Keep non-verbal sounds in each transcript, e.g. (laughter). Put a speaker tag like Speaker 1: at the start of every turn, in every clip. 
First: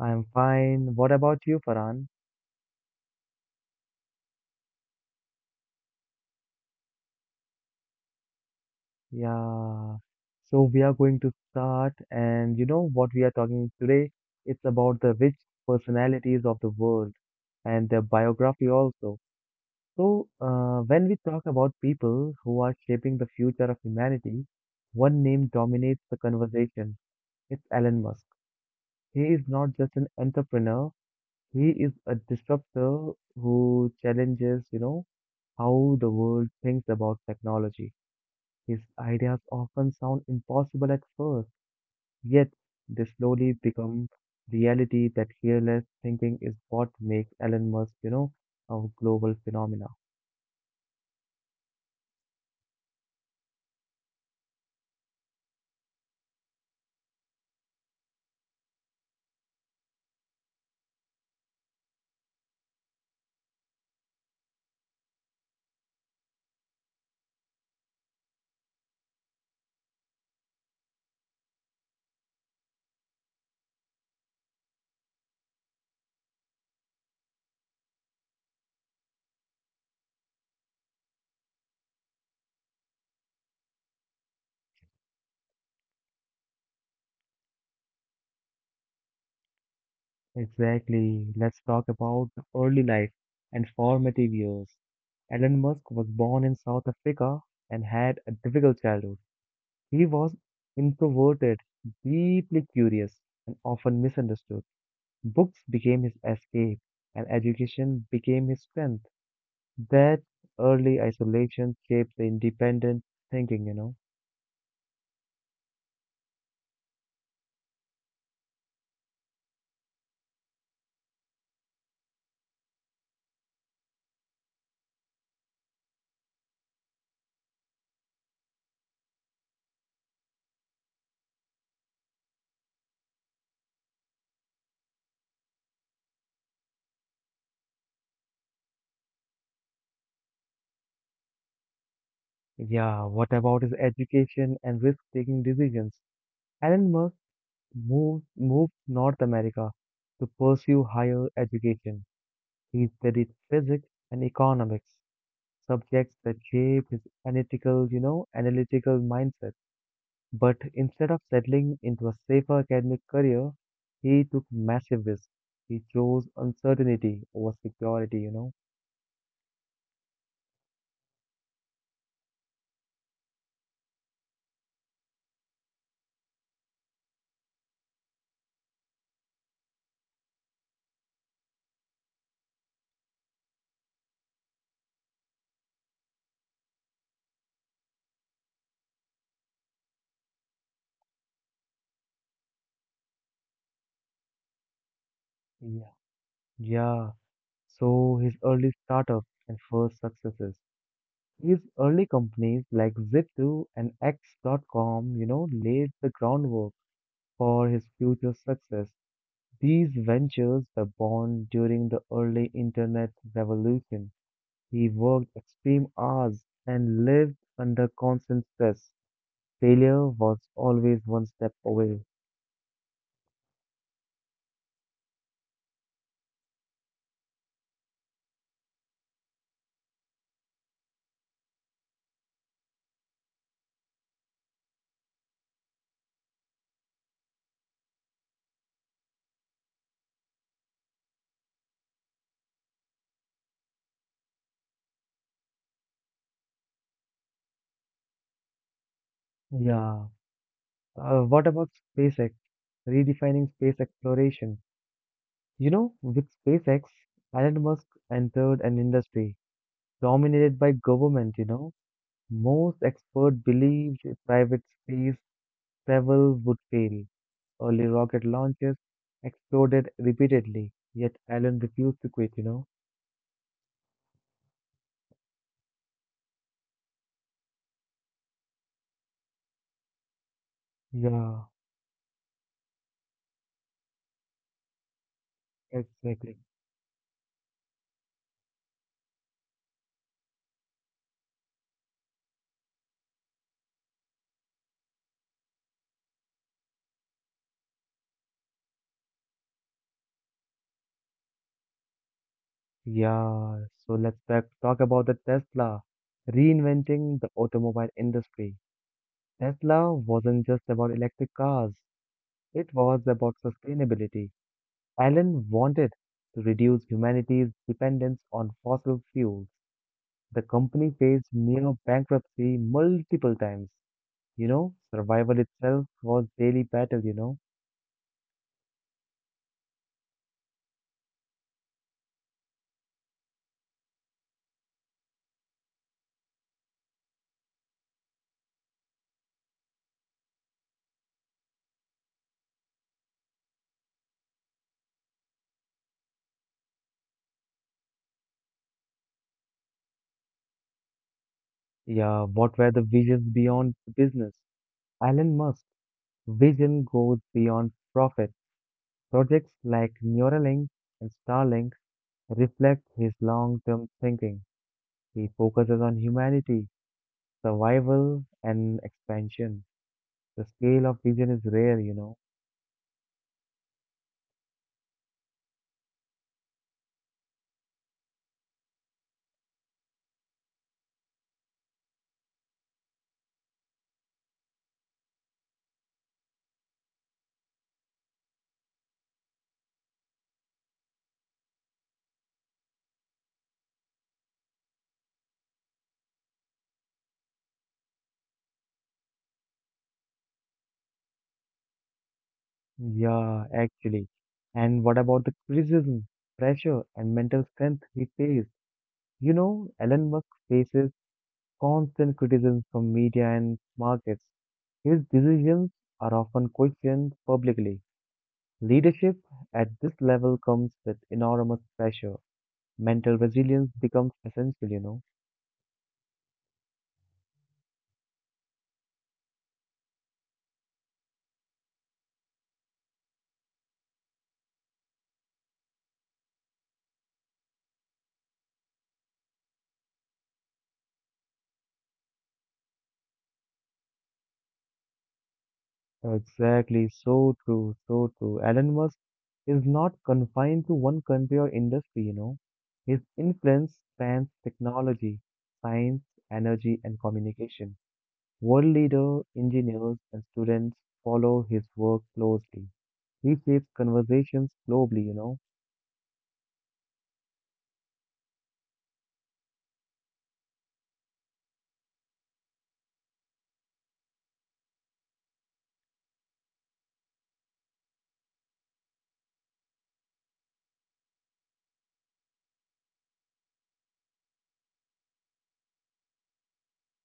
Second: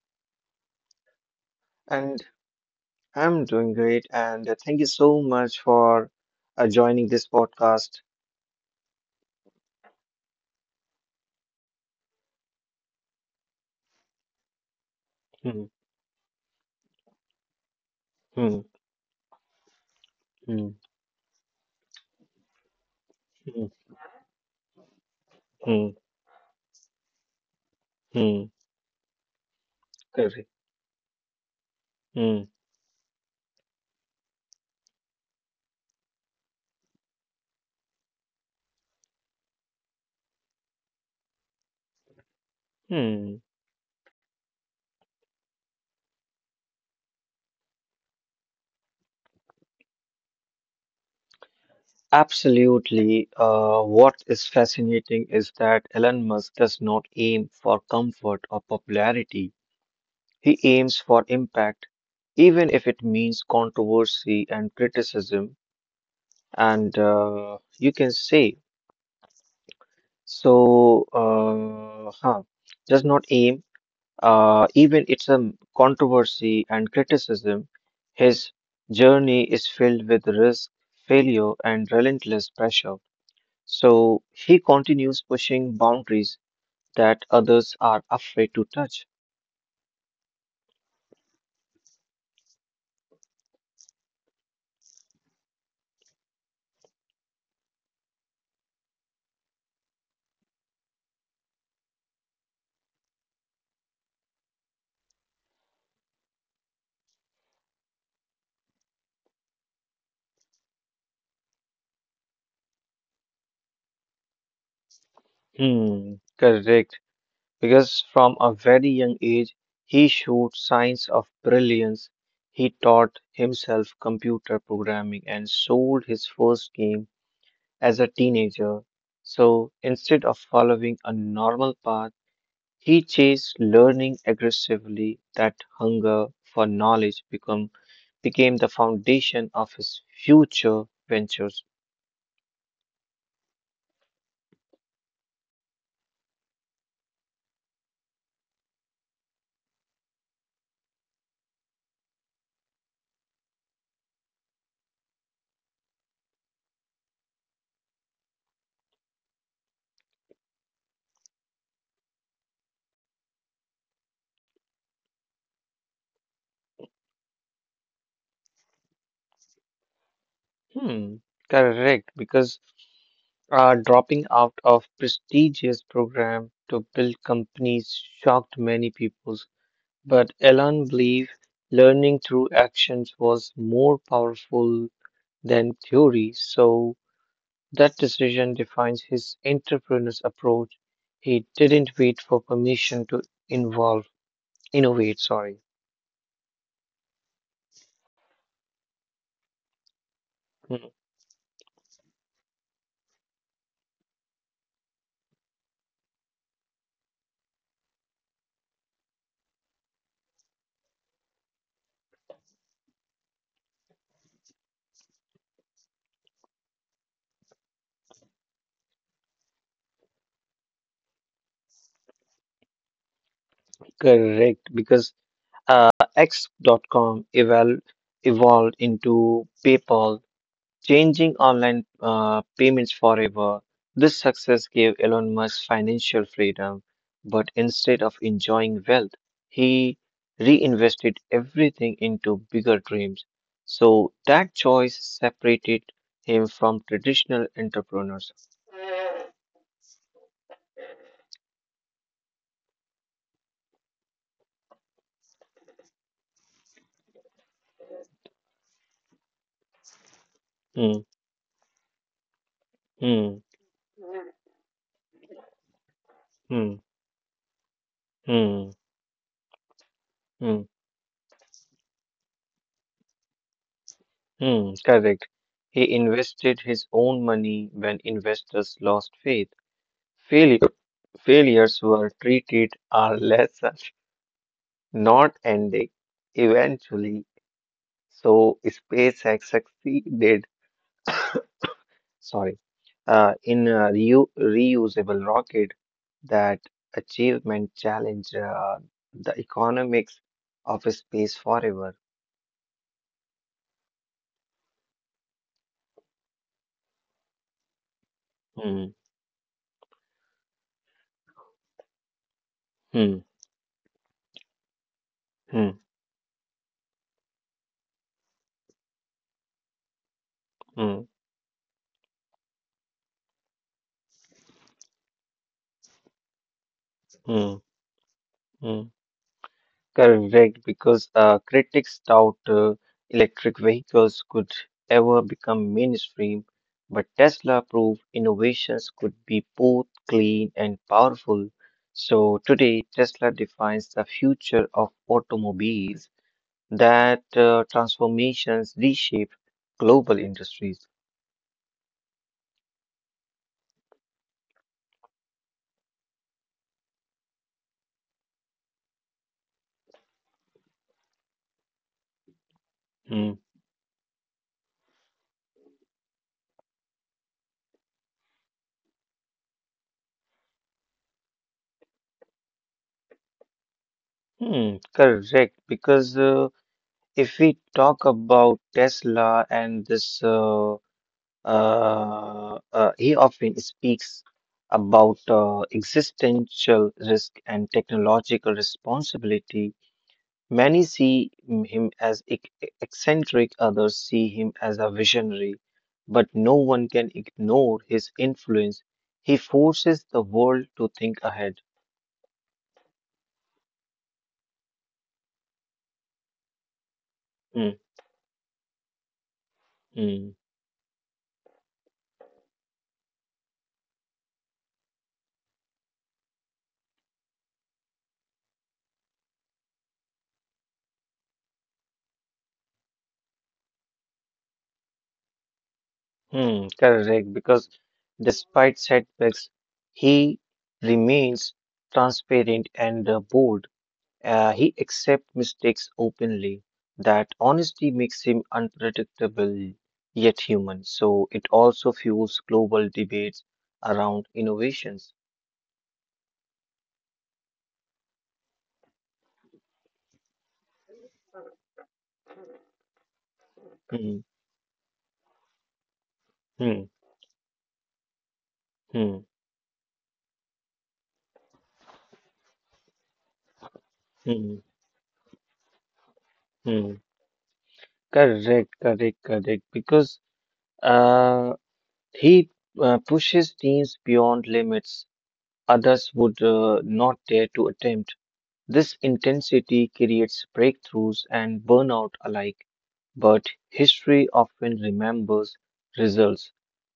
Speaker 1: I'm fine. What about you, Farhan?
Speaker 2: And I'm doing great. And thank you so much for joining this podcast.
Speaker 1: Yeah. So, we are going to start, and you know what we are talking today? It's about the rich
Speaker 2: Hmm,
Speaker 1: personalities of the world and their biography
Speaker 2: hmm,
Speaker 1: also. So,
Speaker 2: hmm,
Speaker 1: when we talk about people who are shaping the future of
Speaker 2: hmm,
Speaker 1: humanity, one name dominates
Speaker 2: hmm,
Speaker 1: the conversation. It's Elon Musk.
Speaker 2: hmm.
Speaker 1: He is not just an
Speaker 2: Correct.
Speaker 1: entrepreneur, he is a
Speaker 2: Hmm,
Speaker 1: disruptor who challenges how the world thinks about technology. His ideas often sound impossible at first, yet they slowly
Speaker 2: hmm.
Speaker 1: become reality that fearless thinking is what makes Elon Musk, a global phenomena.
Speaker 2: Absolutely. What is fascinating is that Elon Musk does not aim for comfort or popularity. He aims for impact, even if it means controversy and criticism. And you can say. So, uh, huh, does not aim, even it's a controversy and criticism. His journey is filled with risk, failure, and relentless pressure. So he continues pushing boundaries that others are afraid to touch.
Speaker 1: Exactly. Let's talk about the early life and formative years. Elon Musk was born in South Africa and had a difficult childhood. He was introverted, deeply curious, and often misunderstood. Books became his escape, and education became his strength. That early isolation shaped the independent thinking.
Speaker 2: Hmm, correct. Because from a very young age, he showed signs of brilliance. He taught himself computer programming and sold his first game as a teenager. So instead of following a normal path, he chased learning aggressively. That hunger for knowledge became the foundation of his future ventures.
Speaker 1: Yeah, what about his education and risk-taking decisions? Elon Musk moved North America to pursue higher education. He studied physics and economics, subjects that shaped his analytical mindset. But instead of settling into a safer academic career, he took massive risks. He chose uncertainty over security.
Speaker 2: Hmm, correct, because dropping out of prestigious program to build companies shocked many people. But Elon believed learning through actions was more powerful than theory. So that decision defines his entrepreneur's approach. He didn't wait for permission to involve, innovate, sorry.
Speaker 1: Yeah. Yeah, so his early startup and first successes.
Speaker 2: Hmm,
Speaker 1: His early companies like Zip2 and X.com laid the groundwork for his future success. These ventures were born during the early internet revolution. He worked extreme hours and lived under constant stress. Failure was always one step away.
Speaker 2: correct, because X.com eval evolved into PayPal, changing online payments forever. This success gave Elon Musk financial freedom, but instead of enjoying wealth, he reinvested everything into bigger dreams. So that choice separated him from traditional entrepreneurs.
Speaker 1: Yeah. What about SpaceX? Redefining space exploration. You know, with SpaceX, Elon Musk entered an industry dominated by
Speaker 2: Hmm,
Speaker 1: government. Most experts
Speaker 2: hmm,
Speaker 1: believed private space travel would
Speaker 2: hmm,
Speaker 1: fail. Early rocket launches
Speaker 2: hmm,
Speaker 1: exploded repeatedly,
Speaker 2: hmm,
Speaker 1: yet Elon refused to quit.
Speaker 2: hmm. Correct. He invested his own money when investors lost faith. Failure
Speaker 1: Yeah,
Speaker 2: Failures were treated are less (laughs) not ending
Speaker 1: exactly.
Speaker 2: eventually. So SpaceX succeeded, (coughs) sorry, in a reusable rocket. That achievement challenged the economics of space forever.
Speaker 1: Yeah, so let's back talk about the Tesla reinventing the automobile industry.
Speaker 2: Hmm,
Speaker 1: Tesla wasn't just about electric cars, it was
Speaker 2: hmm,
Speaker 1: about sustainability. Allen
Speaker 2: hmm,
Speaker 1: wanted to reduce humanity's dependence on fossil fuels. The company
Speaker 2: hmm,
Speaker 1: faced near bankruptcy multiple times. Survival itself was daily battle.
Speaker 2: hmm, hmm. Correct, because critics doubt electric vehicles could ever become mainstream, but Tesla proved innovations could be both clean and powerful. So today, Tesla defines the future of automobiles that transformations reshape global industries.
Speaker 1: Yeah, what were the visions beyond the business? Elon Musk's vision goes beyond profit. Projects like Neuralink and Starlink reflect his
Speaker 2: Hmm,
Speaker 1: long term thinking. He focuses on humanity, survival, and expansion. The scale of vision is rare.
Speaker 2: hmm, correct, because if we talk about Tesla and this he often speaks about existential risk and technological responsibility. Many see him as eccentric, others see him as a visionary, but no one can ignore his influence. He forces the world to think ahead.
Speaker 1: Yeah, actually. And what about the criticism, pressure, and mental strength
Speaker 2: Mm,
Speaker 1: he faced? Elon Musk
Speaker 2: mm,
Speaker 1: faces constant criticism from media and markets. His decisions are often questioned publicly. Leadership at this level comes with enormous pressure. Mental resilience becomes essential.
Speaker 2: mm, correct, because despite setbacks, he remains transparent and bold. He accepts mistakes openly. That honesty makes him unpredictable yet human. So it also fuels global debates around innovations.
Speaker 1: Exactly, so true, so true. Elon Musk is not confined to one country or industry. His influence
Speaker 2: Hmm,
Speaker 1: spans technology, science, energy,
Speaker 2: hmm,
Speaker 1: and communication. World leaders,
Speaker 2: hmm,
Speaker 1: engineers, and students follow his work closely. He shapes conversations
Speaker 2: hmm,
Speaker 1: globally.
Speaker 2: hmm. Correct, correct, correct. Because uh, he pushes teams beyond limits others would not dare to attempt. This intensity creates breakthroughs and burnout alike, but history often remembers results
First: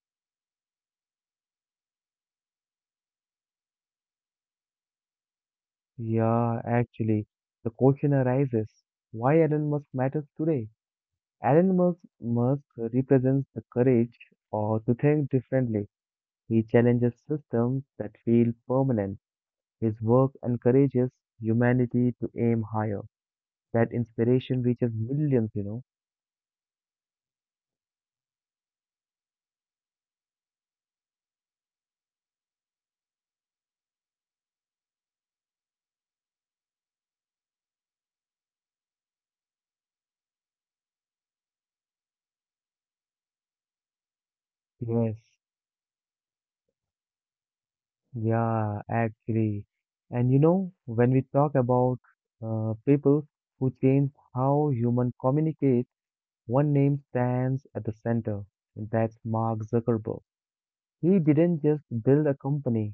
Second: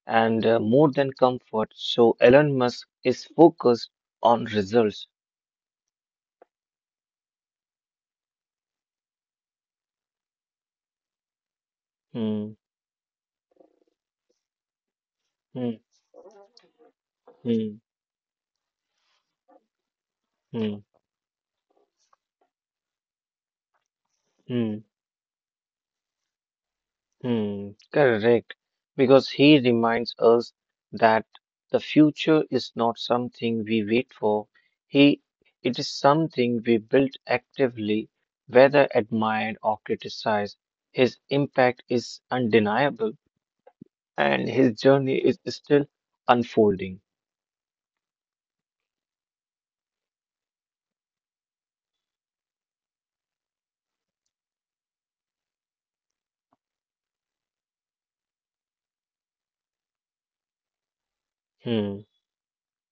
Speaker 2: and more than comfort. So Elon Musk is focused on results.
Speaker 1: Yeah, actually, the question arises, why Elon Musk matters today? Elon Musk,
Speaker 2: Hmm,
Speaker 1: Musk represents the courage or to think
Speaker 2: hmm,
Speaker 1: differently. He challenges
Speaker 2: hmm,
Speaker 1: systems that feel permanent. His work
Speaker 2: hmm,
Speaker 1: encourages humanity to aim higher. That inspiration
Speaker 2: hmm.
Speaker 1: reaches millions.
Speaker 2: Hmm, correct. Because he reminds us that the future is not something we wait for. He, it is something we build actively, whether admired or criticized. His impact is undeniable, and his
Speaker 1: Yes,
Speaker 2: journey is still unfolding.
Speaker 1: yeah, actually. And you know, when we talk about people who change how human communicate, one name stands at the center, and that's Mark Zuckerberg. He didn't just
Speaker 2: Hmm,
Speaker 1: build a company,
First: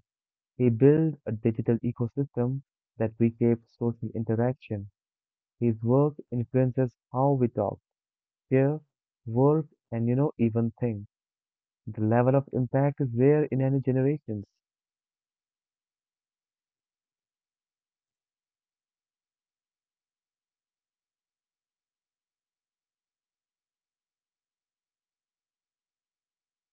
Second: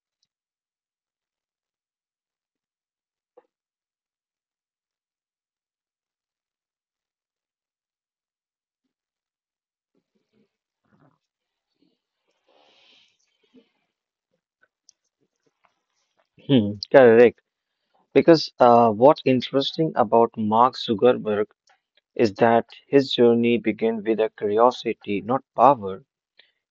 Speaker 1: he built a digital ecosystem that became social interaction. His work influences how we talk, care, work, and you know, even think. The level of impact is rare in any generations.
Speaker 2: hmm, correct. Because what's interesting about Mark Zuckerberg is that his journey began with a curiosity, not power.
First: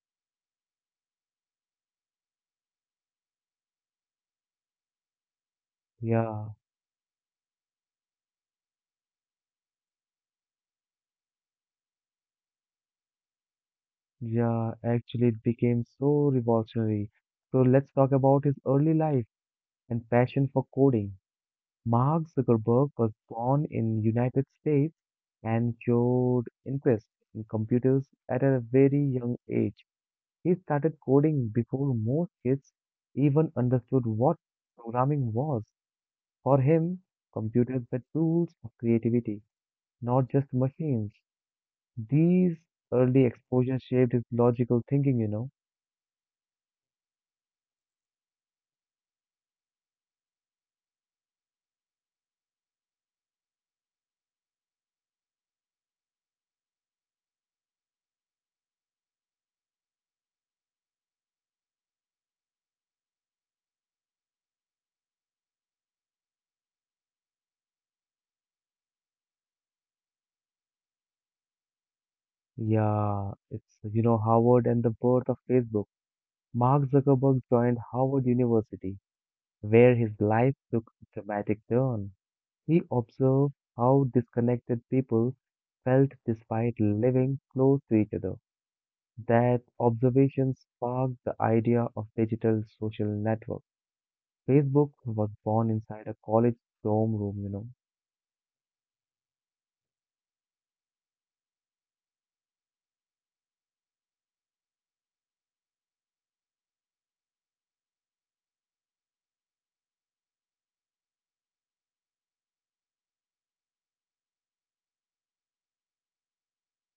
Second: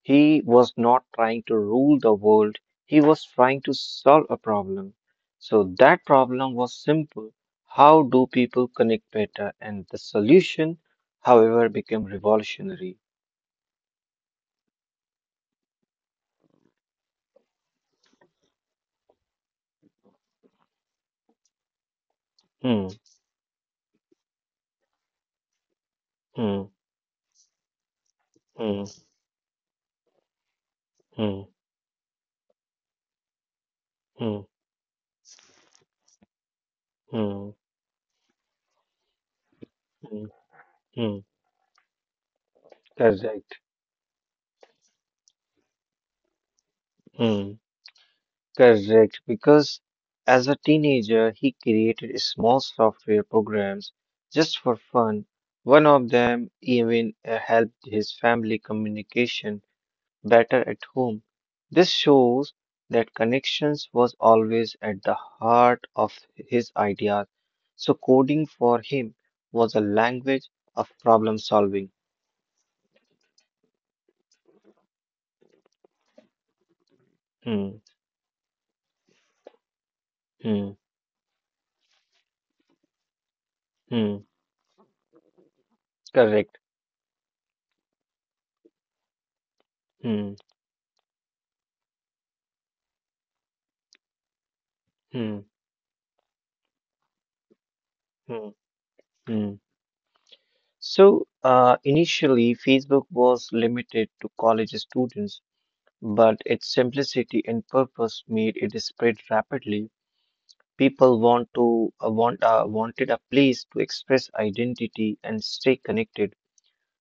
Speaker 2: He was not trying to rule the world, he was trying to solve a problem. So that
Speaker 1: Yeah,
Speaker 2: problem was simple. How do people connect better? And the solution, however, became revolutionary.
Speaker 1: yeah, actually it became so revolutionary. So let's talk about his early life and passion for coding. Mark
Speaker 2: Hmm,
Speaker 1: Zuckerberg was born in United States and showed
Speaker 2: hmm,
Speaker 1: interest in computers at a
Speaker 2: hmm,
Speaker 1: very young age. He started
Speaker 2: hmm,
Speaker 1: coding before most kids even understood
Speaker 2: hmm,
Speaker 1: what programming was. For him,
Speaker 2: hmm,
Speaker 1: computers were tools of creativity,
Speaker 2: hmm,
Speaker 1: not just
Speaker 2: hmm.
Speaker 1: machines. These early
Speaker 2: Correct.
Speaker 1: exposure shaped his logical thinking.
Speaker 2: Hmm. Correct, because as a teenager, he created small software programs just for fun. One of them even helped his family communication better at home. This shows that connections was always at the heart of his ideas. So coding for him was a language of problem solving.
Speaker 1: Yeah, it's, you know, Harvard and the birth of Facebook. Mark Zuckerberg
Speaker 2: Hmm,
Speaker 1: joined Harvard University, where his life
Speaker 2: hmm,
Speaker 1: took a dramatic turn. He observed how
Speaker 2: hmm.
Speaker 1: disconnected people felt
Speaker 2: Correct.
Speaker 1: despite living close to each other. That
Speaker 2: Hmm,
Speaker 1: observation sparked the idea of digital social network. Facebook was
Speaker 2: hmm,
Speaker 1: born inside a college dorm room, you
Speaker 2: hmm, hmm. So, initially, Facebook was limited to college students, but its simplicity and purpose made it spread rapidly. People wanted a place to express identity and stay connected.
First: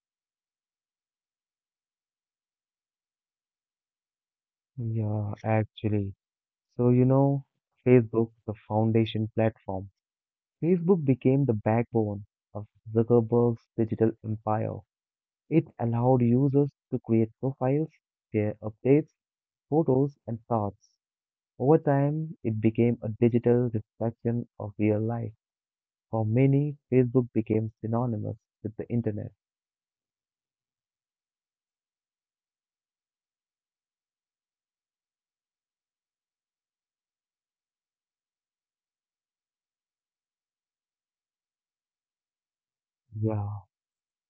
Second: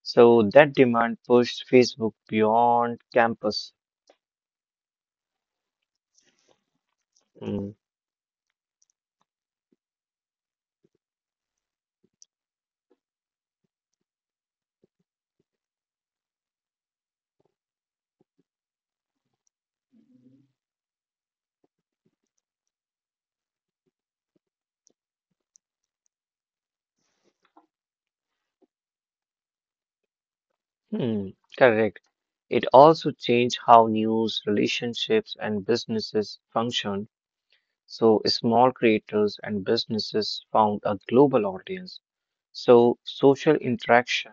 Speaker 2: So that demand pushed Facebook beyond campus.
Speaker 1: know. Yeah, actually. So, you know,
Speaker 2: Mm,
Speaker 1: Facebook, the foundation platform. Facebook became the backbone of Zuckerberg's digital empire. It allowed users to create profiles, share updates, photos, and thoughts. Over time, it became a digital reflection of real life. For many, Facebook became synonymous with the internet.
Speaker 2: hmm, correct. It also changed how news, relationships, and businesses function. So small creators and businesses found a global audience. So social
Speaker 1: Yeah,
Speaker 2: interaction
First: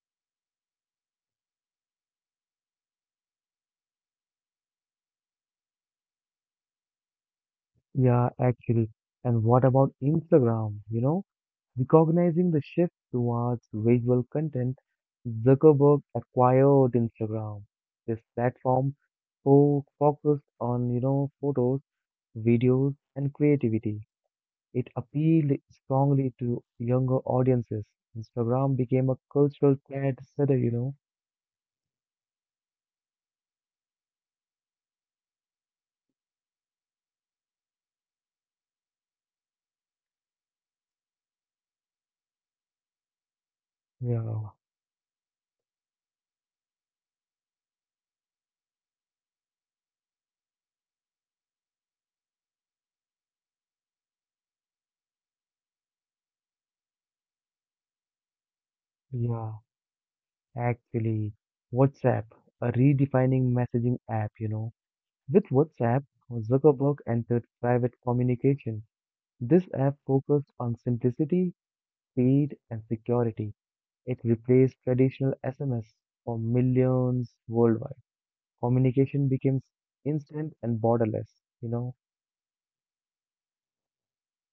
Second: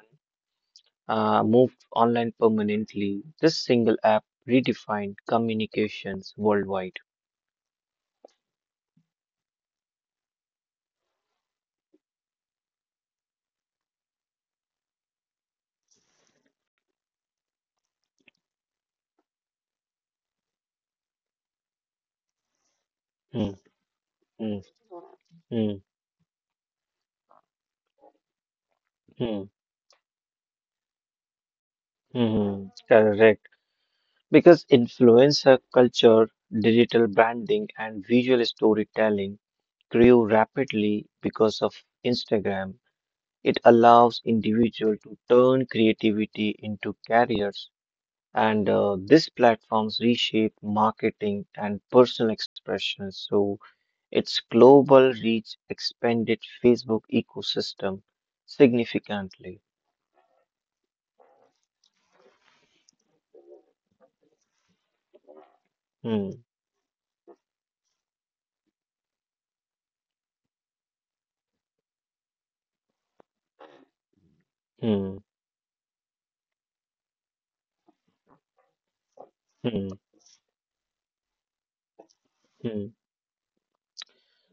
Speaker 2: moved online permanently. This single app redefined communications worldwide.
Speaker 1: yeah, actually. And what about Instagram? You know, recognizing the shift towards visual content, Zuckerberg acquired Instagram. This platform focused on, you know, photos, videos, and
Speaker 2: Hmm,
Speaker 1: creativity.
Speaker 2: hmm,
Speaker 1: It appealed
Speaker 2: hmm,
Speaker 1: strongly to younger audiences. Instagram became a
Speaker 2: hmm,
Speaker 1: cultural trendsetter.
Speaker 2: hmm. Correct. Because influencer culture, digital branding, and visual storytelling grew rapidly because of Instagram. It allows
Speaker 1: Yeah,
Speaker 2: individuals to turn creativity into careers. And these platforms reshape marketing and personal expression. So its global reach expanded Facebook ecosystem
Speaker 1: yeah.
Speaker 2: significantly.
Speaker 1: Actually, WhatsApp, a redefining messaging app. With WhatsApp,
Speaker 2: Hmm,
Speaker 1: Zuckerberg entered private communication. This app focused on simplicity, speed, and security. It replaced
Speaker 2: hmm,
Speaker 1: traditional SMS for millions worldwide. Communication became
Speaker 2: hmm,
Speaker 1: instant and borderless, you know.
Speaker 2: hmm.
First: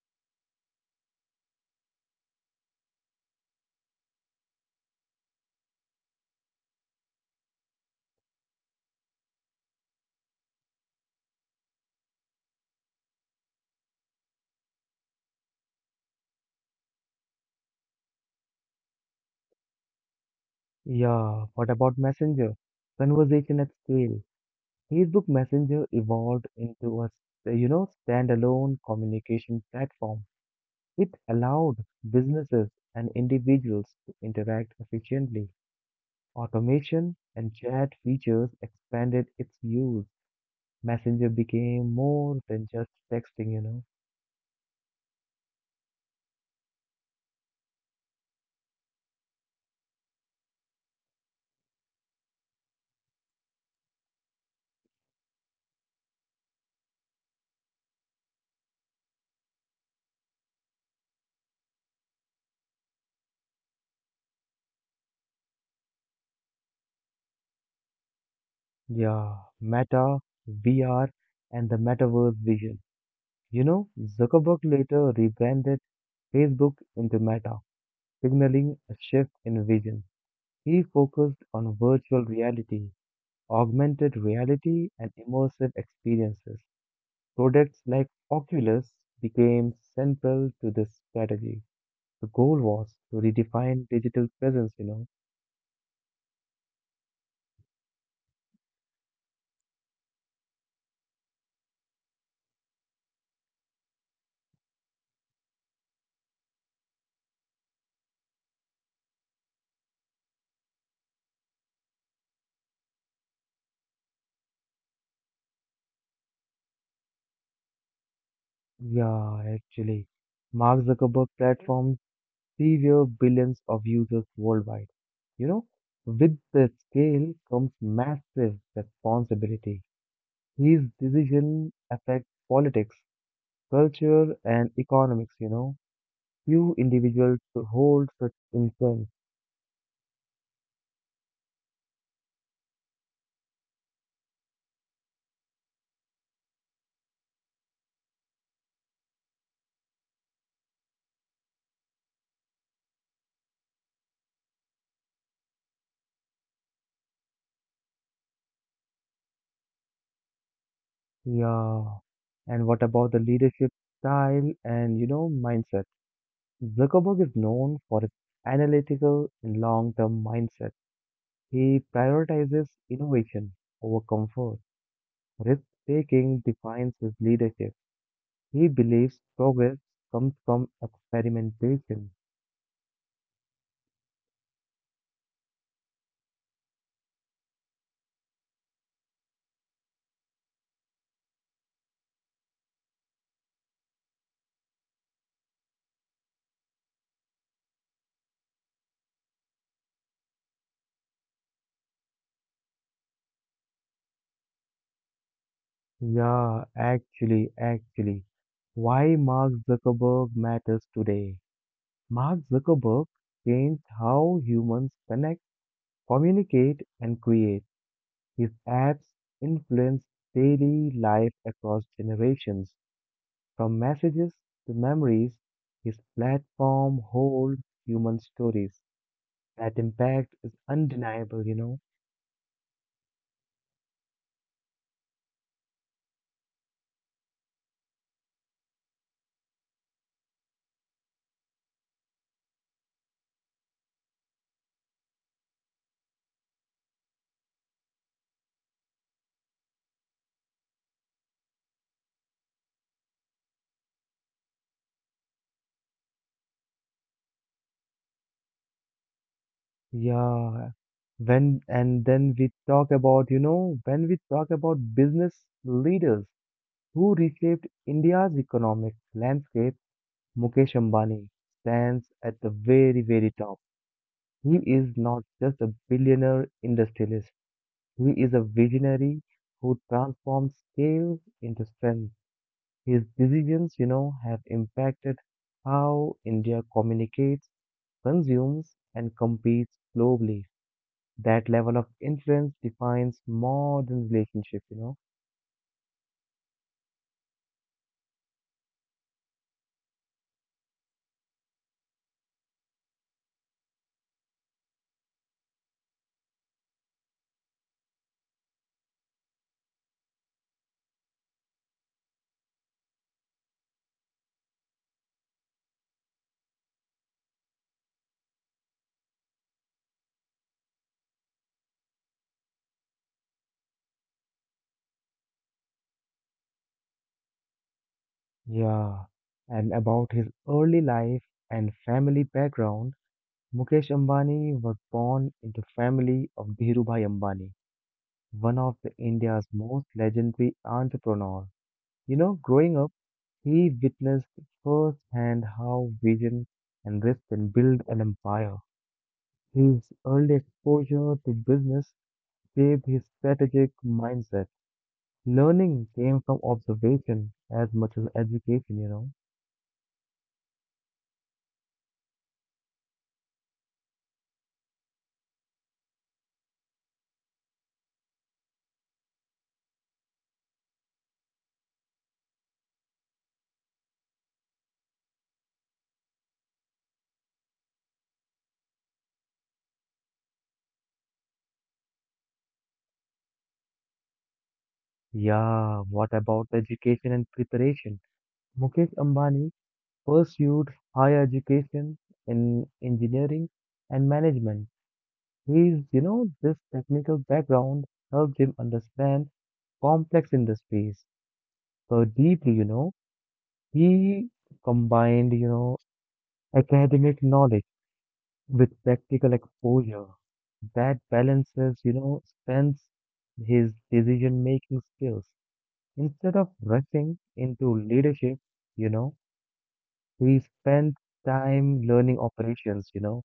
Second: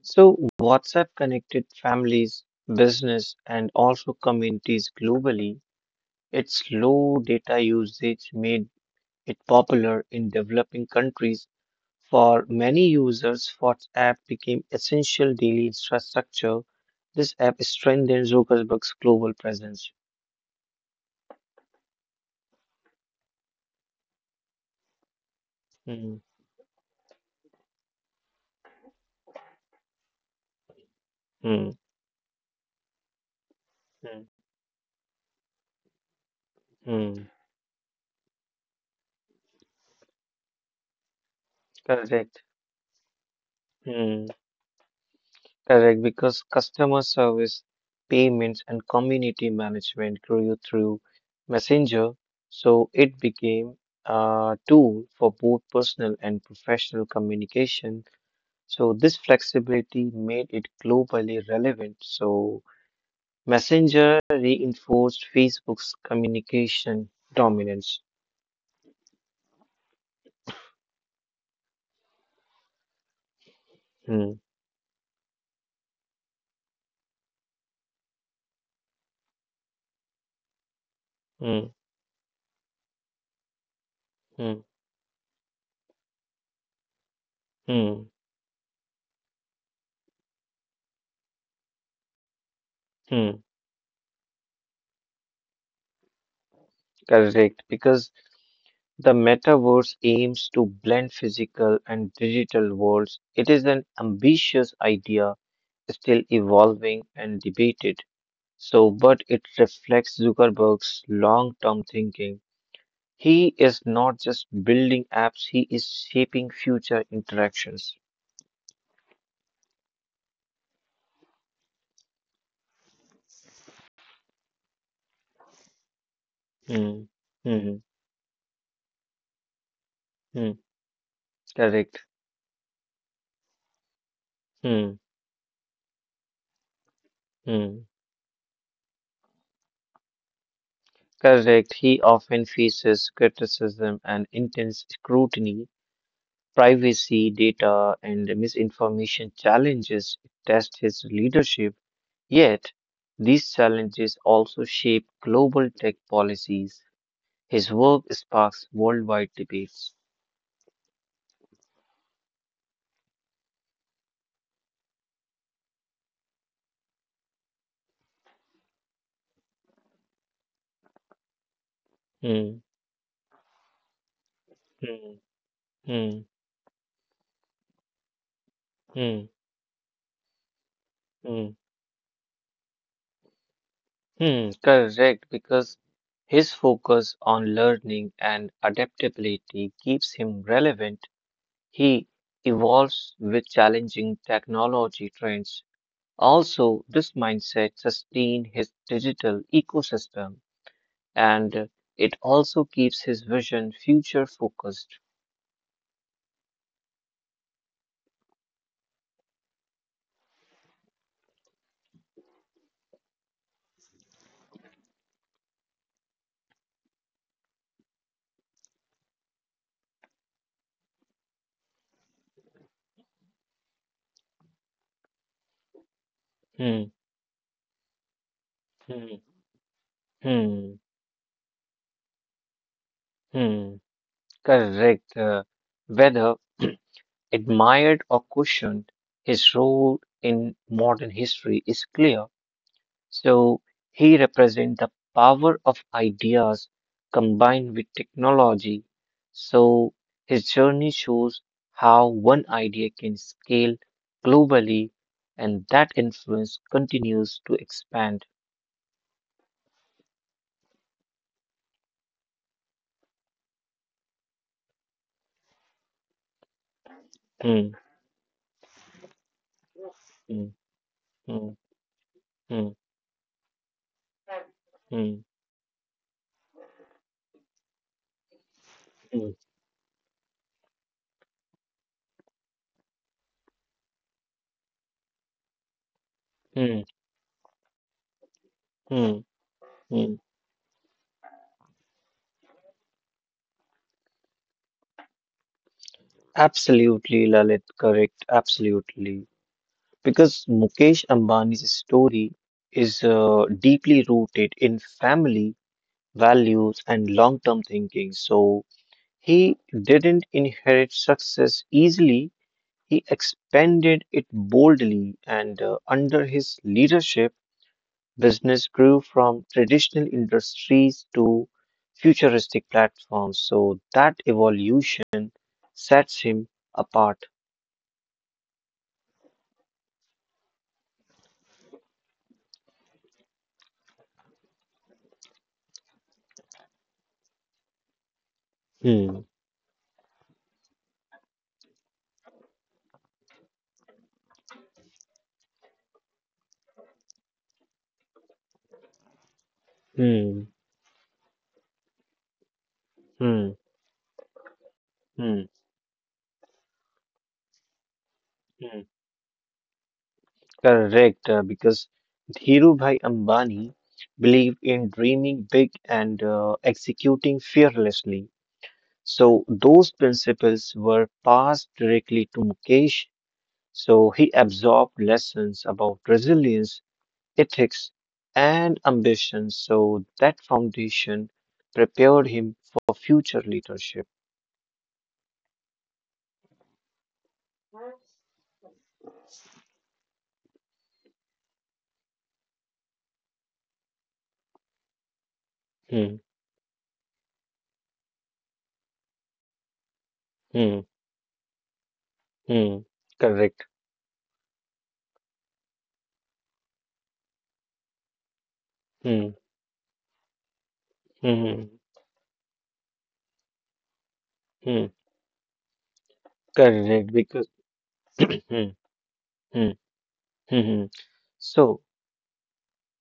Speaker 2: So WhatsApp connected families, business, and also communities globally. Its low data usage made it popular in developing countries. For many users, WhatsApp became essential daily infrastructure. This app strengthened Zuckerberg's global presence.
Speaker 1: Yeah, what about Messenger? Conversation at scale. Facebook Messenger
Speaker 2: Hmm,
Speaker 1: evolved into a standalone communication platform. It
Speaker 2: hmm,
Speaker 1: allowed businesses and individuals to
Speaker 2: hmm,
Speaker 1: interact efficiently. Automation
Speaker 2: hmm.
Speaker 1: and chat features expanded its use. Messenger became more
Speaker 2: Correct.
Speaker 1: than just texting.
Speaker 2: Hmm, correct, because customer service, payments, and community management grew through Messenger, so it became a tool for both personal and professional communication. So this flexibility made it globally relevant. So Messenger reinforced Facebook's communication dominance.
Speaker 1: Yeah, Meta, VR, and the metaverse vision. You know,
Speaker 2: Hmm,
Speaker 1: Zuckerberg later rebranded Facebook into Meta, signaling a shift in vision. He focused
Speaker 2: hmm,
Speaker 1: on virtual reality, augmented
Speaker 2: hmm,
Speaker 1: reality, and immersive experiences. Products like
Speaker 2: hmm,
Speaker 1: Oculus became central to this strategy. The goal was to
Speaker 2: hmm.
Speaker 1: redefine digital presence.
Speaker 2: Correct, because the metaverse aims to blend physical and digital worlds. It is an ambitious idea, still evolving and debated. So, but it reflects Zuckerberg's long term thinking. He is not just building apps, he is shaping future interactions.
Speaker 1: Yeah, actually, Mark Zuckerberg platform severe billions of users worldwide. You know, with the
Speaker 2: Hmm,
Speaker 1: scale
Speaker 2: hmm,
Speaker 1: comes
Speaker 2: hmm,
Speaker 1: massive responsibility.
Speaker 2: hmm.
Speaker 1: His decision
Speaker 2: Correct.
Speaker 1: affect politics, culture, and
Speaker 2: Hmm,
Speaker 1: economics. Few individuals
Speaker 2: hmm.
Speaker 1: hold such influence.
Speaker 2: Correct. He often faces criticism and intense scrutiny. Privacy, data, and misinformation challenges test his leadership. Yet, these challenges also shape global tech policies. His work sparks worldwide debates.
Speaker 1: Yeah. And what about the leadership style and, you know, mindset? Zuckerberg is known for his analytical and long-term mindset. He prioritizes
Speaker 2: Hmm,
Speaker 1: innovation over comfort.
Speaker 2: hmm, hmm,
Speaker 1: Risk-taking defines his leadership. He believes
Speaker 2: hmm,
Speaker 1: progress comes from
Speaker 2: hmm,
Speaker 1: experimentation.
Speaker 2: hmm. Correct, because his focus on learning and adaptability keeps him relevant. He evolves with challenging technology trends. Also, this mindset sustains his digital ecosystem and it also keeps his vision future focused.
Speaker 1: Yeah, actually, actually. Why Mark Zuckerberg matters today? Mark Zuckerberg changed how humans connect, communicate, and create. His ads influenced daily life across generations. From messages to memories, his
Speaker 2: Hmm,
Speaker 1: platform holds human stories.
Speaker 2: hmm,
Speaker 1: That impact is
Speaker 2: hmm,
Speaker 1: undeniable.
Speaker 2: hmm. Correct. Whether (clears throat) admired or questioned, his role in modern history is clear. So he represents the power of ideas combined with technology. So his journey shows how one idea can scale globally and that influence continues to expand.
Speaker 1: Yeah. When and then we talk about, you know, when we talk about business leaders who reshaped
Speaker 2: Hmm,
Speaker 1: India's economic landscape,
Speaker 2: hmm,
Speaker 1: Mukesh Ambani
Speaker 2: hmm,
Speaker 1: stands at the
Speaker 2: hmm,
Speaker 1: very, very top. He is not
Speaker 2: hmm,
Speaker 1: just a billionaire industrialist. He is a visionary
Speaker 2: hmm,
Speaker 1: who transforms chaos into strength. His decisions have impacted how India
Speaker 2: hmm,
Speaker 1: communicates, consumes, and
Speaker 2: hmm,
Speaker 1: competes
Speaker 2: hmm.
Speaker 1: globally. That level of influence defines modern relationship.
Speaker 2: Absolutely, Lalit, correct. Absolutely. Because Mukesh Ambani's story is deeply rooted in family values, and long term thinking. So he didn't inherit success easily, he expanded it boldly, and under his leadership, business grew from traditional industries to futuristic platforms. So that evolution sets him apart.
Speaker 1: Yeah. And about his early life and family background, Mukesh Ambani was born into family of Dhirubhai Ambani, one of the
Speaker 2: Hmm,
Speaker 1: India's most legendary entrepreneurs. You know, growing up, he witnessed firsthand how vision and risk can build an empire. His early
Speaker 2: hmm,
Speaker 1: exposure to business shaped his
Speaker 2: hmm,
Speaker 1: strategic mindset.
Speaker 2: hmm,
Speaker 1: Learning came from observation as much as education,
Speaker 2: hmm.
Speaker 1: you know.
Speaker 2: Correct, because Dhirubhai Ambani believed in dreaming big and executing fearlessly. So those principles were passed directly to Mukesh. So he absorbed lessons about resilience, ethics, and ambition. So that foundation prepared him for future leadership.
Speaker 1: Yeah, what about education and preparation? Mukesh Ambani pursued higher education in engineering and management.
Speaker 2: Hmm,
Speaker 1: This technical background helped him understand complex
Speaker 2: hmm,
Speaker 1: industries so deeply.
Speaker 2: hmm. Correct.
Speaker 1: He combined academic knowledge with practical
Speaker 2: Hmm,
Speaker 1: exposure. That
Speaker 2: hmm, hmm.
Speaker 1: balances strengths his decision-making
Speaker 2: Hmm.
Speaker 1: skills. Instead of rushing
Speaker 2: Correct, because.
Speaker 1: into leadership,
Speaker 2: (clears throat)
Speaker 1: you
Speaker 2: Hmm,
Speaker 1: know,
Speaker 2: hmm,
Speaker 1: he
Speaker 2: hmm.
Speaker 1: spent
Speaker 2: Hmm.
Speaker 1: time
Speaker 2: So,
Speaker 1: learning operations.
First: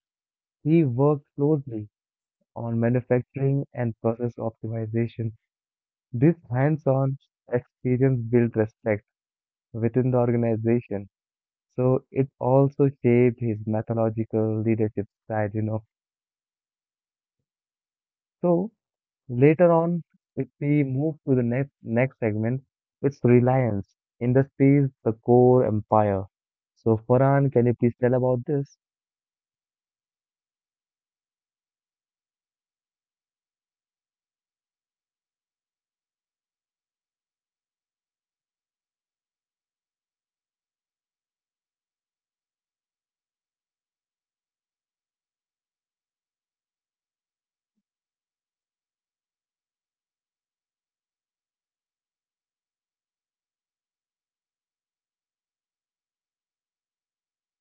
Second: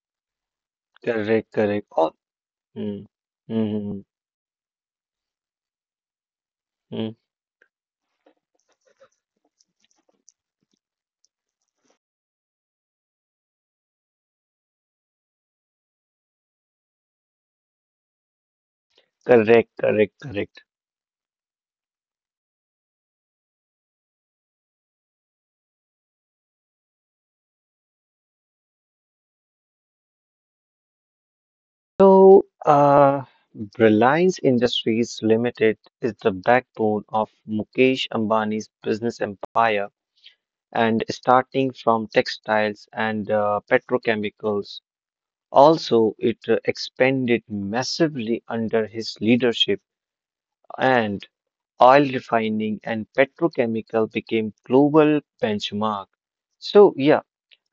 Speaker 1: He worked
Speaker 2: correct, correct.
Speaker 1: closely
Speaker 2: Oh,
Speaker 1: on
Speaker 2: mm,
Speaker 1: manufacturing and
Speaker 2: mm,
Speaker 1: process optimization. This
Speaker 2: mm,
Speaker 1: hands-on experience built respect within the organization. So it also shaped his mythological leadership style. So
Speaker 2: correct,
Speaker 1: later
Speaker 2: correct,
Speaker 1: on, if
Speaker 2: correct.
Speaker 1: we move to the next next segment, it's reliance, industries, the core empire. So Farhan, can you please tell about this?
Speaker 2: So, Reliance Industries Limited is the backbone of Mukesh Ambani's business empire, and starting from textiles and petrochemicals. Also, it expanded massively under his leadership, and oil refining and petrochemical became global benchmark. So, yeah.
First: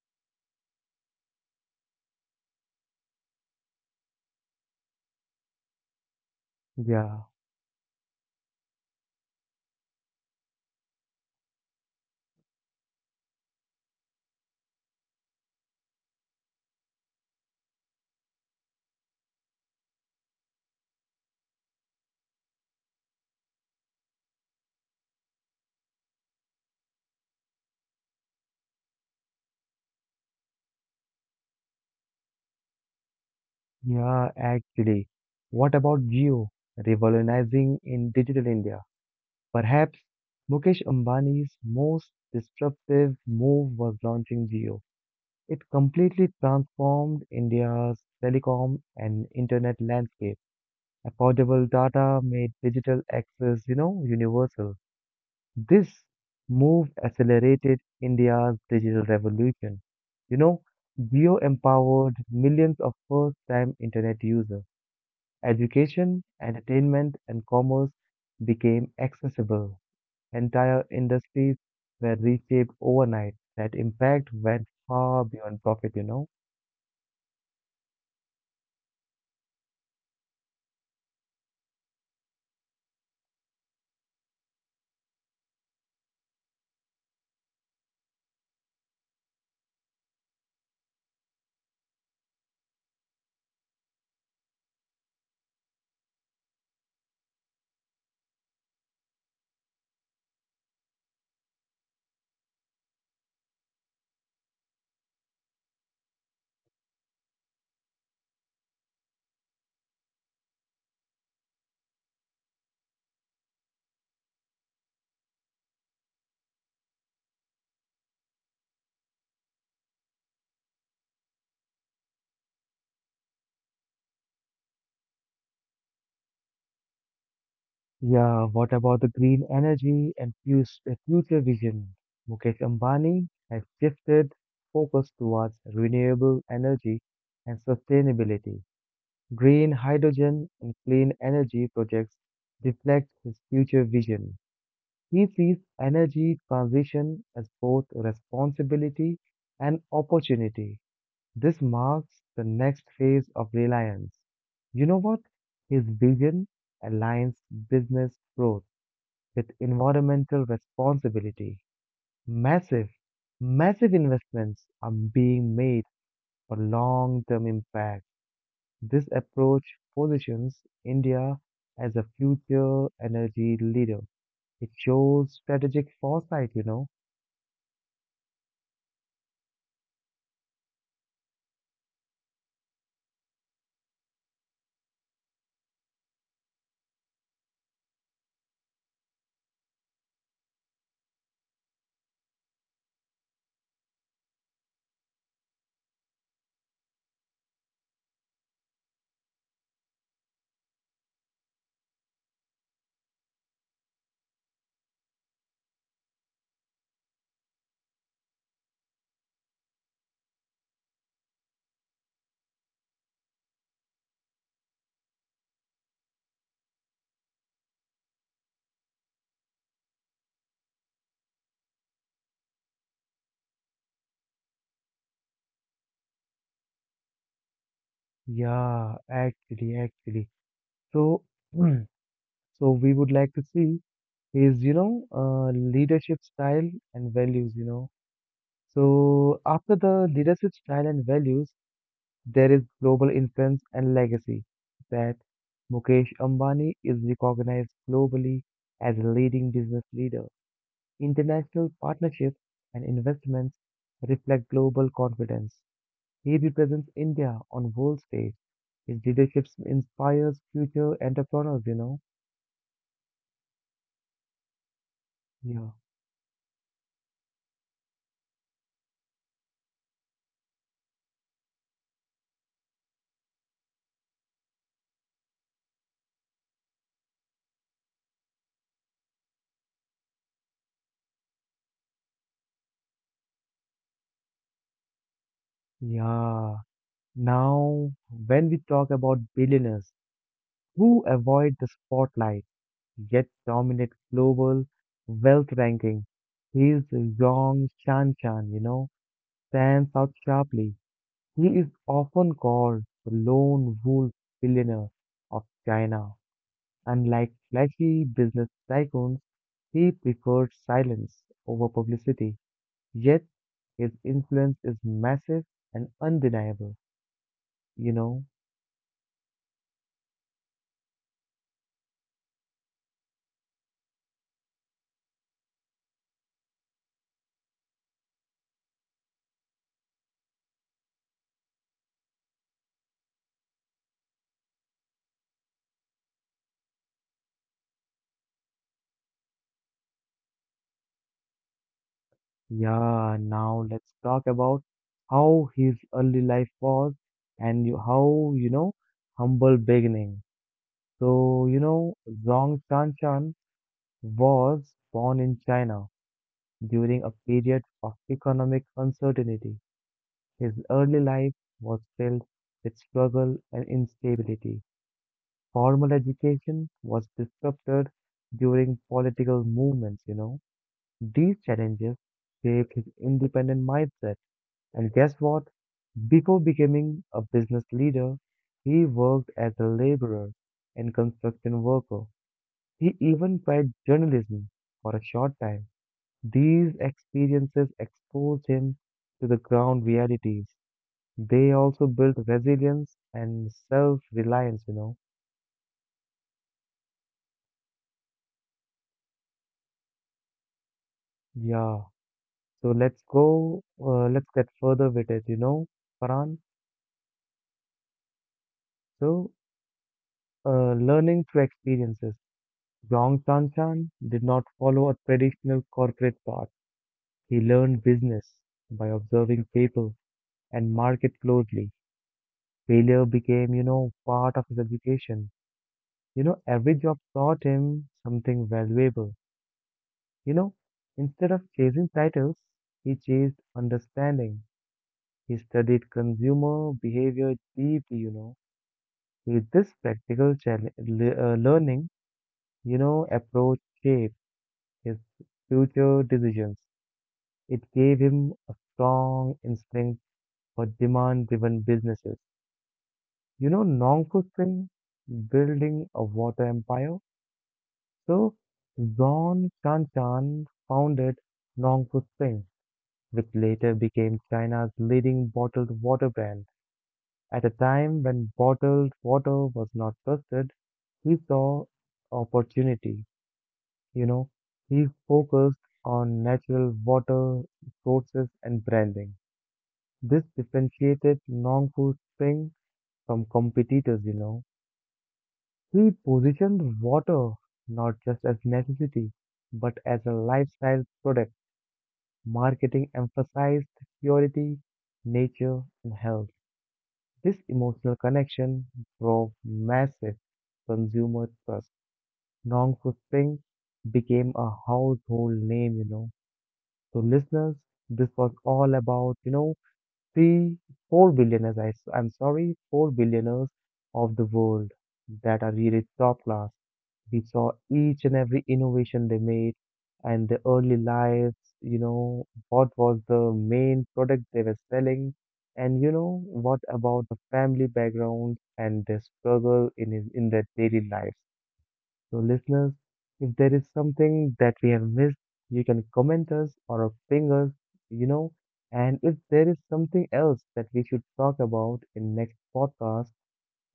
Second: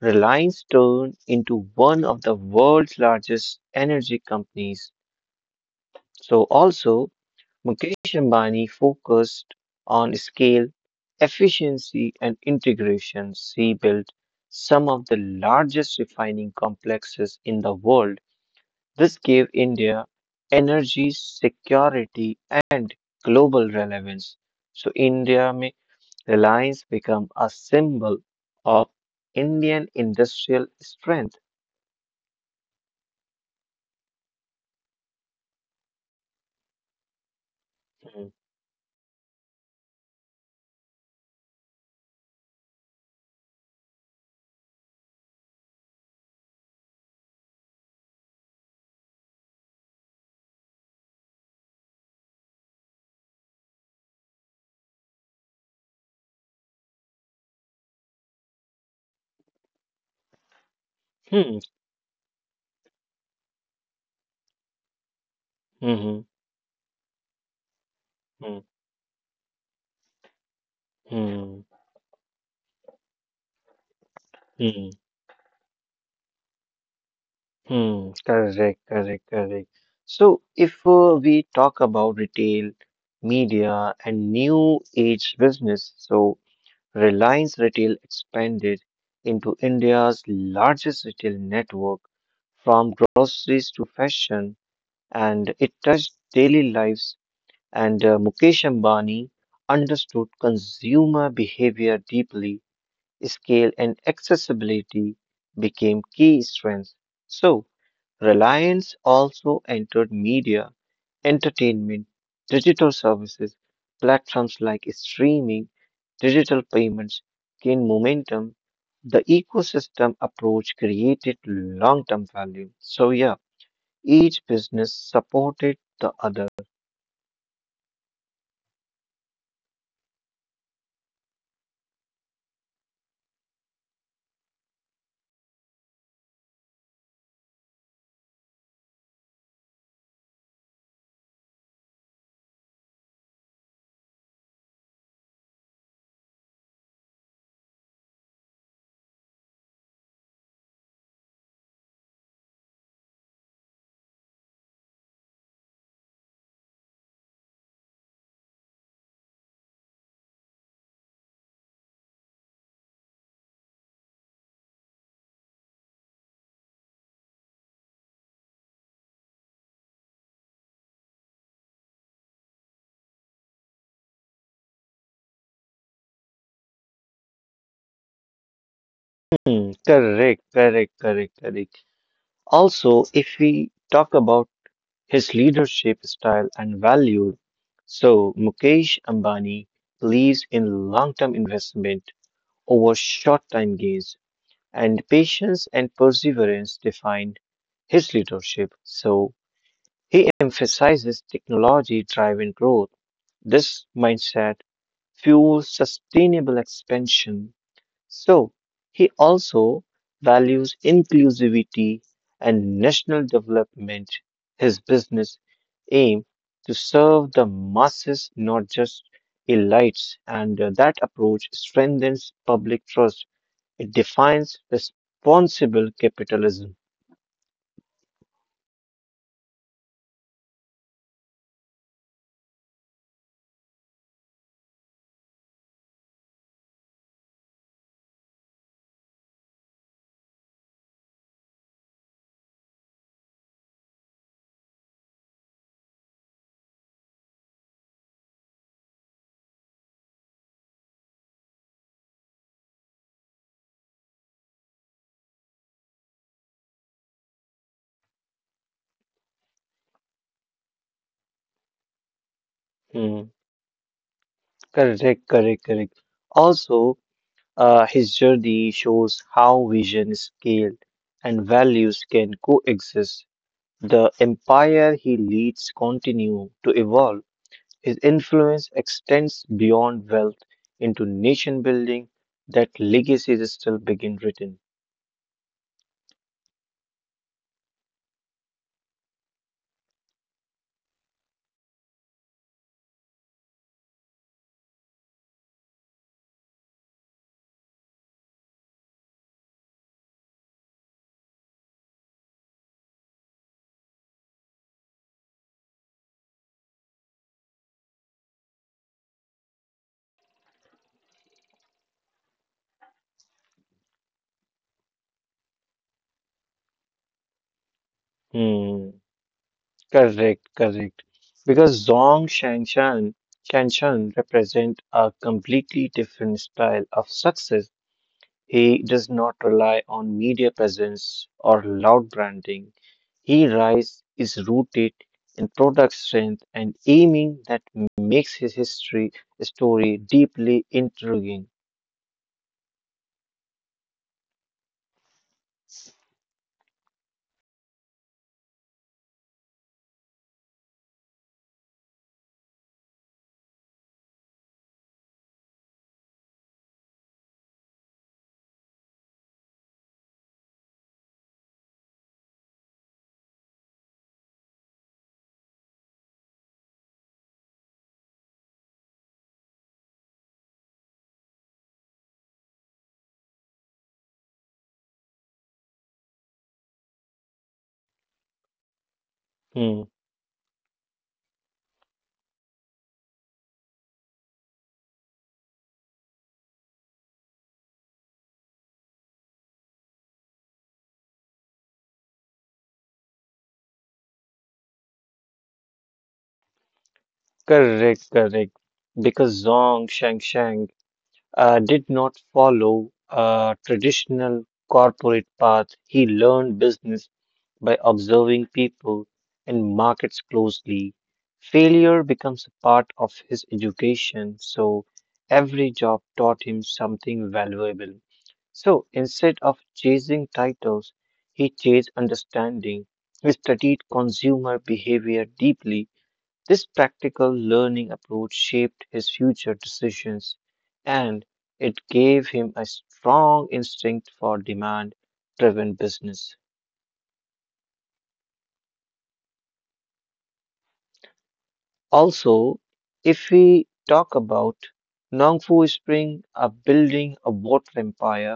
Speaker 2: Reliance turned into one of the world's largest energy companies. So also,
Speaker 1: Yeah,
Speaker 2: Mukesh Ambani focused on scale, efficiency, and integration. He built some of the largest refining complexes in the world. This gave India energy security and global relevance. So India may Reliance become a symbol of Indian industrial strength.
Speaker 1: yeah, actually. What about Geo, revolutionizing in digital India? Perhaps Mukesh Ambani's most disruptive move was launching Jio. It completely transformed India's telecom and internet landscape. Affordable data made digital access universal. This move accelerated India's digital revolution. You know, Geo
Speaker 2: Hmm.
Speaker 1: empowered millions of first-time internet users. Education,
Speaker 2: Hmm.
Speaker 1: entertainment, and commerce
Speaker 2: Hmm.
Speaker 1: became accessible. Entire industries
Speaker 2: Hmm.
Speaker 1: were reshaped overnight. That impact went
Speaker 2: Hmm.
Speaker 1: far beyond profit.
Speaker 2: Hmm. Correct. Correct. Correct. So, if we talk about retail media and new age business, so Reliance Retail expanded into India's largest retail network from groceries to fashion, and it touched daily lives. And Mukesh Ambani understood consumer behavior deeply, scale, and accessibility became key strengths. So, Reliance also entered media, entertainment, digital services, platforms like streaming, digital payments gained momentum. The ecosystem approach created long term value. So, yeah, each business supported the other.
Speaker 1: Yeah, what about the green energy and future vision? Mukesh Ambani has shifted focus towards renewable energy and sustainability. Green hydrogen and clean energy projects reflect his future vision. He sees energy transition as both a responsibility and opportunity. This marks the next phase of Reliance. You know what? His vision aligns business growth with environmental responsibility. Massive, massive investments are being made for long term impact. This approach positions India as a future energy leader. It shows strategic foresight.
Speaker 2: Hmm, correct, correct, correct, correct. Also, if we talk about his leadership style, and values. So, Mukesh Ambani believes in long term investment over short time gains, and patience and perseverance define his leadership. So, he emphasizes technology driven growth. This mindset fuels sustainable expansion so he also values inclusivity and national development. His business aim to serve the masses, not just elites, and that approach strengthens public trust. It defines responsible capitalism.
Speaker 1: Yeah, actually, actually. So, (clears throat) so we would like to see his, you know, leadership style and values. So after the leadership style and values, there is global influence and legacy that Mukesh Ambani is recognized globally as a leading business leader. International partnerships and investments reflect global confidence. He represents India on world stage. His leadership inspires future entrepreneurs.
Speaker 2: Hmm. Correct, correct,
Speaker 1: Yeah.
Speaker 2: correct. Also, his journey shows how vision, scale, and values can coexist. The empire he leads continue to evolve. His influence extends beyond wealth into nation building. That legacy is still being written.
Speaker 1: Yeah. Now, when we talk about billionaires who avoid the spotlight, yet dominates global wealth ranking. His Yong Shan Shan, stands out sharply. He is often called the lone wolf billionaire of China. Unlike flashy business tycoons, he prefers silence over publicity. Yet his influence is massive and undeniable, you know.
Speaker 2: Hmm, correct, correct. Because Shanshan represent a completely different style of success. He does not rely on media presence or loud branding. He rise is rooted in product strength and aiming that makes his history story deeply intriguing.
Speaker 1: Yeah, now let's talk about how his early life was and you, how humble beginning. So, you know, Zhong Chanshan was born in China during a period of economic uncertainty. His early life was filled with struggle and instability. Formal education was disrupted during political movements. These challenges shaped his independent mindset. And guess what? Before becoming a business leader, he worked as a
Speaker 2: Hmm.
Speaker 1: laborer and construction worker. He even tried journalism for a short time. These experiences exposed him to the ground realities. They also built resilience and self-reliance.
Speaker 2: Correct, correct. Because Zong Shang Shang did
Speaker 1: Yeah.
Speaker 2: not
Speaker 1: So
Speaker 2: follow
Speaker 1: let's
Speaker 2: a
Speaker 1: go, let's
Speaker 2: traditional
Speaker 1: get further with
Speaker 2: corporate
Speaker 1: it, you
Speaker 2: path.
Speaker 1: know,
Speaker 2: He
Speaker 1: Farhan.
Speaker 2: learned business by observing people
Speaker 1: So,
Speaker 2: and markets closely,
Speaker 1: learning through
Speaker 2: failure
Speaker 1: experiences.
Speaker 2: becomes a part of
Speaker 1: Yong
Speaker 2: his
Speaker 1: Chan Chan did
Speaker 2: education,
Speaker 1: not
Speaker 2: so
Speaker 1: follow a
Speaker 2: every
Speaker 1: traditional
Speaker 2: job
Speaker 1: corporate
Speaker 2: taught
Speaker 1: path.
Speaker 2: him something
Speaker 1: He
Speaker 2: valuable.
Speaker 1: learned business
Speaker 2: So
Speaker 1: by
Speaker 2: instead
Speaker 1: observing
Speaker 2: of
Speaker 1: people
Speaker 2: chasing
Speaker 1: and
Speaker 2: titles,
Speaker 1: market
Speaker 2: he
Speaker 1: closely.
Speaker 2: chased understanding.
Speaker 1: Failure
Speaker 2: He
Speaker 1: became,
Speaker 2: studied
Speaker 1: part of
Speaker 2: consumer
Speaker 1: his
Speaker 2: behavior
Speaker 1: education.
Speaker 2: deeply. This
Speaker 1: Every job
Speaker 2: practical
Speaker 1: taught
Speaker 2: learning
Speaker 1: him
Speaker 2: approach
Speaker 1: something
Speaker 2: shaped his
Speaker 1: valuable.
Speaker 2: future decisions
Speaker 1: You know,
Speaker 2: and
Speaker 1: Instead of
Speaker 2: it
Speaker 1: chasing
Speaker 2: gave
Speaker 1: titles,
Speaker 2: him a
Speaker 1: he chased
Speaker 2: strong instinct for
Speaker 1: understanding.
Speaker 2: demand
Speaker 1: He
Speaker 2: driven
Speaker 1: studied
Speaker 2: business.
Speaker 1: consumer behavior deeply. With this practical learning,
Speaker 2: Also, if we
Speaker 1: approach
Speaker 2: talk
Speaker 1: shaped
Speaker 2: about
Speaker 1: his
Speaker 2: Nongfu
Speaker 1: future
Speaker 2: Spring, a
Speaker 1: decisions.
Speaker 2: building a water
Speaker 1: It gave
Speaker 2: empire,
Speaker 1: him a strong instinct for demand driven businesses. You know, Nongku Singh building a water empire. So, Zon Shan Shan founded Nongku Singh, which later became China's leading bottled water brand. At a time when bottled water was not trusted, he saw opportunity. You know, he focused on natural water sources and branding. This differentiated Nongku Singh from competitors. He positioned water not just as necessity, but as a lifestyle product. Marketing emphasized purity, nature, and health. This emotional connection drove massive consumer trust. Nong Fu Singh became a household name. So listeners, this was all about, you know, Three, four billionaires, four billionaires of the world that are really top class. We saw each and every innovation they made and their early lives, you know, what was the main product they were selling, and you know, what about the family background and their struggle in their daily lives. So, listeners, if there is something that we have missed, you can comment us or ping us, you know. And if there is something else that we should talk about in next podcast,